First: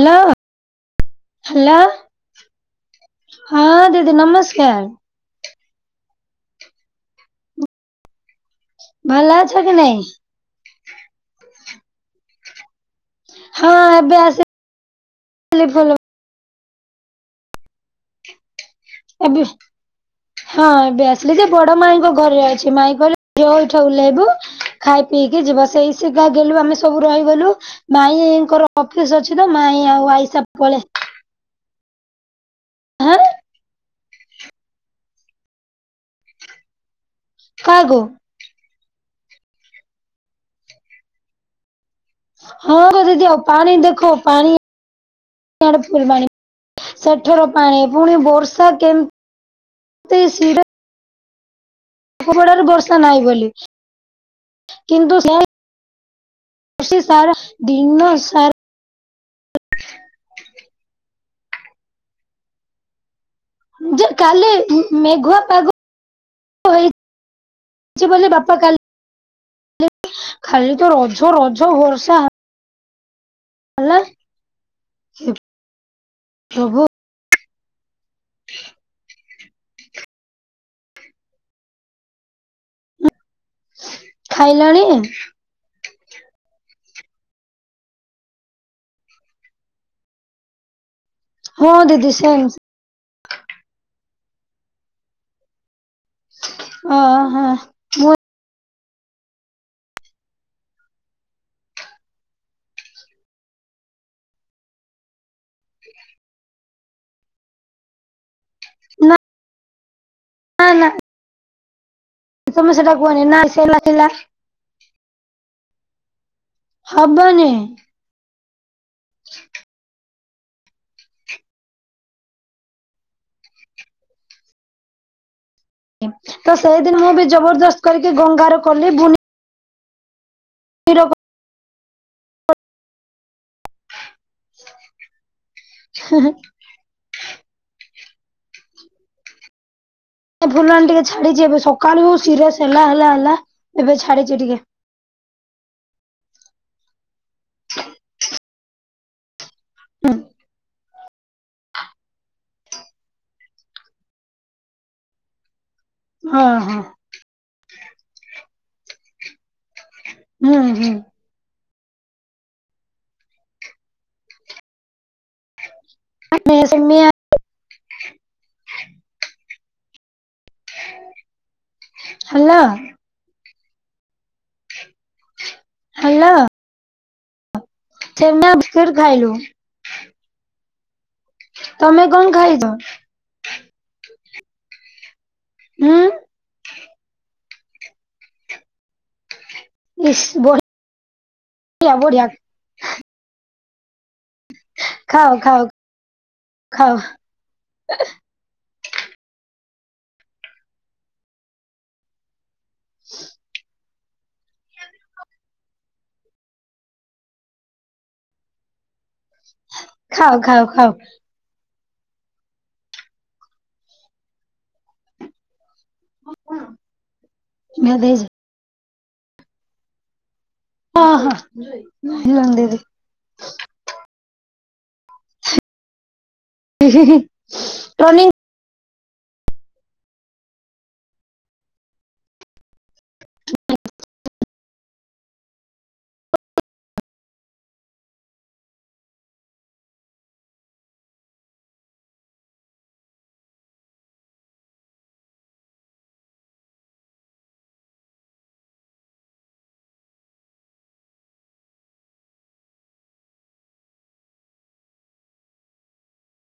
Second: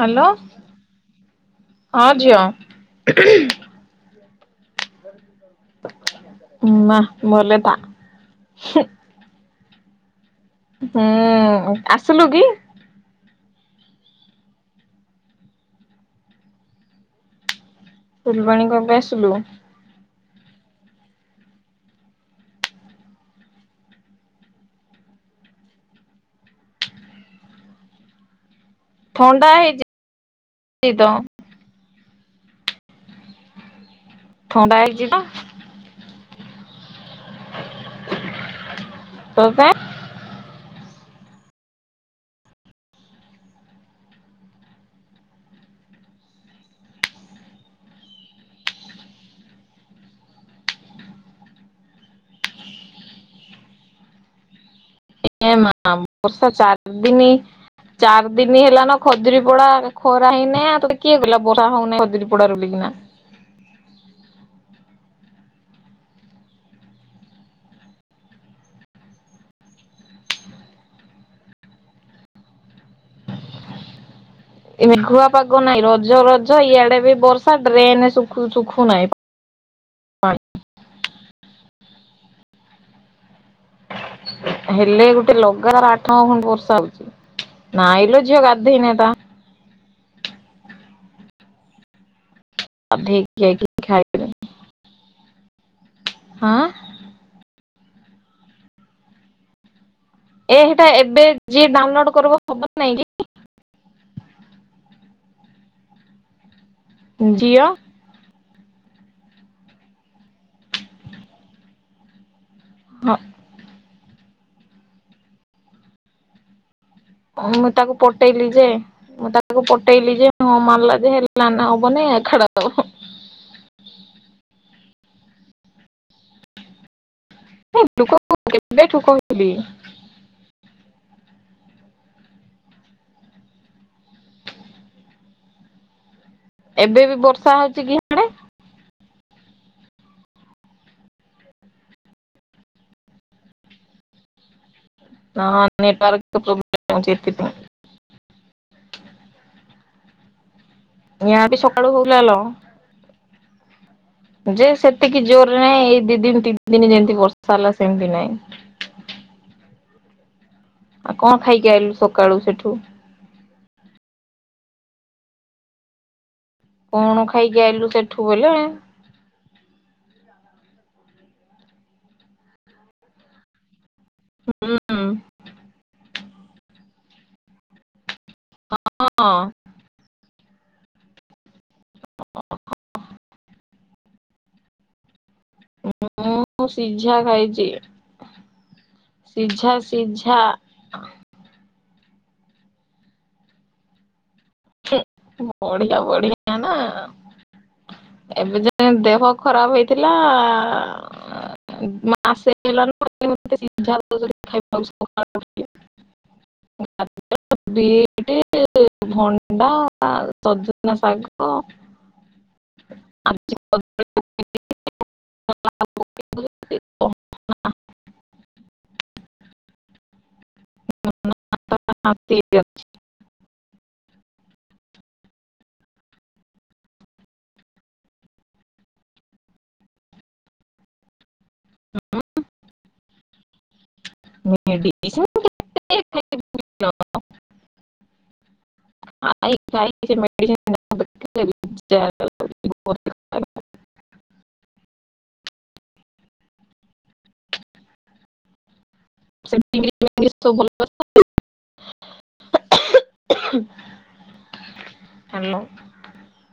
Hello. Hello ହଁ ଦିଦି ନମସ୍କାର। ମା ଭଲରେ ଥା। ଭଲ ଅଛ କି ନାଇଁ? ହୁଁ ଆସିଲୁ କି? ହଁ ଏବେ ଆସି ଥିଲି ଫୁଲୁ ଫୁଲବାଣୀ କେବେ ଆସିଲୁ? ଏବେ ହଁ ଏବେ ଆସିଲି ଯେ ବଡ ମାଇଁଙ୍କ ଘରେ ଅଛି, ମାଇଁ କହିଲେ ଝିଅ ଏଇଠି ଓହ୍ଲାଇବୁ ଖାଇ ପିଇକି ଯିବୁ। ତ ସେଇ ସୁଗା ଗେଲୁ ଆମେ ସବୁ ରହିଗଲୁ ମାଇଁଙ୍କର ଅଫିସ ଅଛି ତ ଥଣ୍ଡା ମାଇଁ ହେଇଛି ଆଉ ଆଈ ସବୁ ପଳେ ତ ଆଁ। ଥଣ୍ଡା ହେଇଛି ତ କାହାକୁ? [unintelligible] ବେ। ହଁ ବା ଦିଦି ଅ ପାଣି ଦେଖ ପାଣି ଆଡେ ଫୁଲବାଣୀ ସେଠାର ପାଣି ପୁଣି ବର୍ଷା କେମ ତ ସିଡା। [unintelligible] ବର୍ଷା ନାହିଁ ବୋଲି। କିନ୍ତୁ ସେ ଏ ମା ବର୍ଷା ଚାର ବର୍ଷେ ଦିନି ସାରା ଦିନ ସାରା ଚାରଦିନି ହେଲା ନା ଖଜୁରୀ ପୋଡା ଖରା ହେଇନେ ଏପଟେ କିଏ ବିଲ ବର୍ଷା ହଉନେଇ ଖଜୁରୀ ପଡା ରୁଲିକିନା। ମେ କାଲି ମେ-ମେଘୁଆ ପାଗ ହେଇ ସିଏ କହିଲେ ବାପା କାଲ ଖାଲି ତ ରଝ ରଝ ବର୍ଷା। ହେଲା। ଏ ମେଘୁଆ ହେ ପାଗ ନାଇଁ ରଜ ରଜ ପ୍ରଭୁ ଇଆଡେ ବି ବର୍ ଡ୍ରେନେ ସୁଖୁ ସୁଖୁ ନାଇଁ ପାଣି। ଖାଇଲାଣି ହେଲେ ଗୋଟେ ଲଗାତର ଆଠ [unintelligible] ବର୍ଷା ହଉଚି, ନାଇଁ ଲୋ ଝିଅ ଗାଧେଇନି ତା। ହଁ ଦିଦି ସେମ୍ ସେ ଗାଧେଇକି [unintelligible] ଖାଇଲୁଣି। ଓହୋ ମୁଁ ଏହିଟା ଏବେ ଯିଏ ଡାଉନଲୋଡ କରିବ ହବ ନାଇଁ କି? [inaudible] ଜିଅ। ନା। ହଁ ନା। ସମସ୍ୟା ଟା ହଁ କୁହନି ନା ନଥିଲା। ମୁଁ ତାକୁ ପଟେଇଲି ଯେ ମୁଁ ତାକୁ ପଟେଇଲି ଯେ ହଁ ମାରିଲା ଯେ ହେଲେ ନାନା ହବନି ଖାଡାହବ ହଁ। ତ ସେଇଦିନୁ ମୁଁ ବି ଜବରଦସ୍ତ ଲୋକ କରିକି ଗଙ୍ଗାରୁ କଲି କେବେଠୁ ବୁନ କହିଲି ସେ ର [unintelligible] [inaudible] ହ [inaudible] ସେ [inaudible] ଏ ଫୁଲଣୀ ଟିକେ ଛାଡିଛି ଏବେ ସକାଳୁ ସିରିଅସ ହେଲା ହେଲା ହେଲା ଏବେ ଛାଡିଛି ଟିକେ। ନାଁ ନେଟୱର୍କ ପ୍ରୋବ୍ଲେମ ହଉଚି ଏତିପାଇଁ। ହୁଁ ନିହାତି ସକାଳୁ ହୁଲେଲ। ଯେ ସେତିକି ଜୋରରେ ନାହିଁ ଏଇ ଦି ଦିନ ହଁ ତିନି ହଁ ଦିନ ଯେମିତି ବର ଚାଲ ସେମତି ନାଇଁ। ନାଁହିଁ। ଆଉ କଣ ଖାଇକି ଆଇଲୁ ସକାଳୁ ସେଠୁ। ଆମେ ସେମିଆ କଣ ଖାଇକି ଆଇଲୁ ସେଠୁ ବଲେ। ହାଲ ଅ ହୁଁ ଉଁ। ଛେନା ବିସ୍କୁଟ ଖାଇଲୁ। ହଁ ତମେ କଣ ଖାଇଚ? ଉଁ। ମୁଁ ସିଝା ଖାଇଛି ସିଝା ଇସ୍ ସିଝା। ବଢିଆ ବଢିଆ। ହୁଁ ଖାଅ ଖାଅ ବଢିଆ ବଢିଆ ନା ଖାଅ ଏବେ ଯ ଦେହ ଖରାପ ହେଇଥିଲା ଆ ଆ ମାସେ। ାଇବା [inaudible] [unintelligible] ବଟି ଭଣ୍ଡ [inaudible] ବା ଖାଅ ଖାଅ ଖାଅ। ସଜନା ଶାଗ। ଆ [inaudible] ହଁ ହଁ ଭଜ [inaudible] ହଁ ହଁ ଲାଲ ଦେବି। ହୁଁ ହୁଁ ହୁଁ ଟ୍ରନିଂ। ହ [inaudible] ହ [inaudible] ହ [inaudible] [unintelligible] ଆ [inaudible] ଆ [inaudible] ସେ ତଛ [inaudible] [inaudible] ହାଲୋ।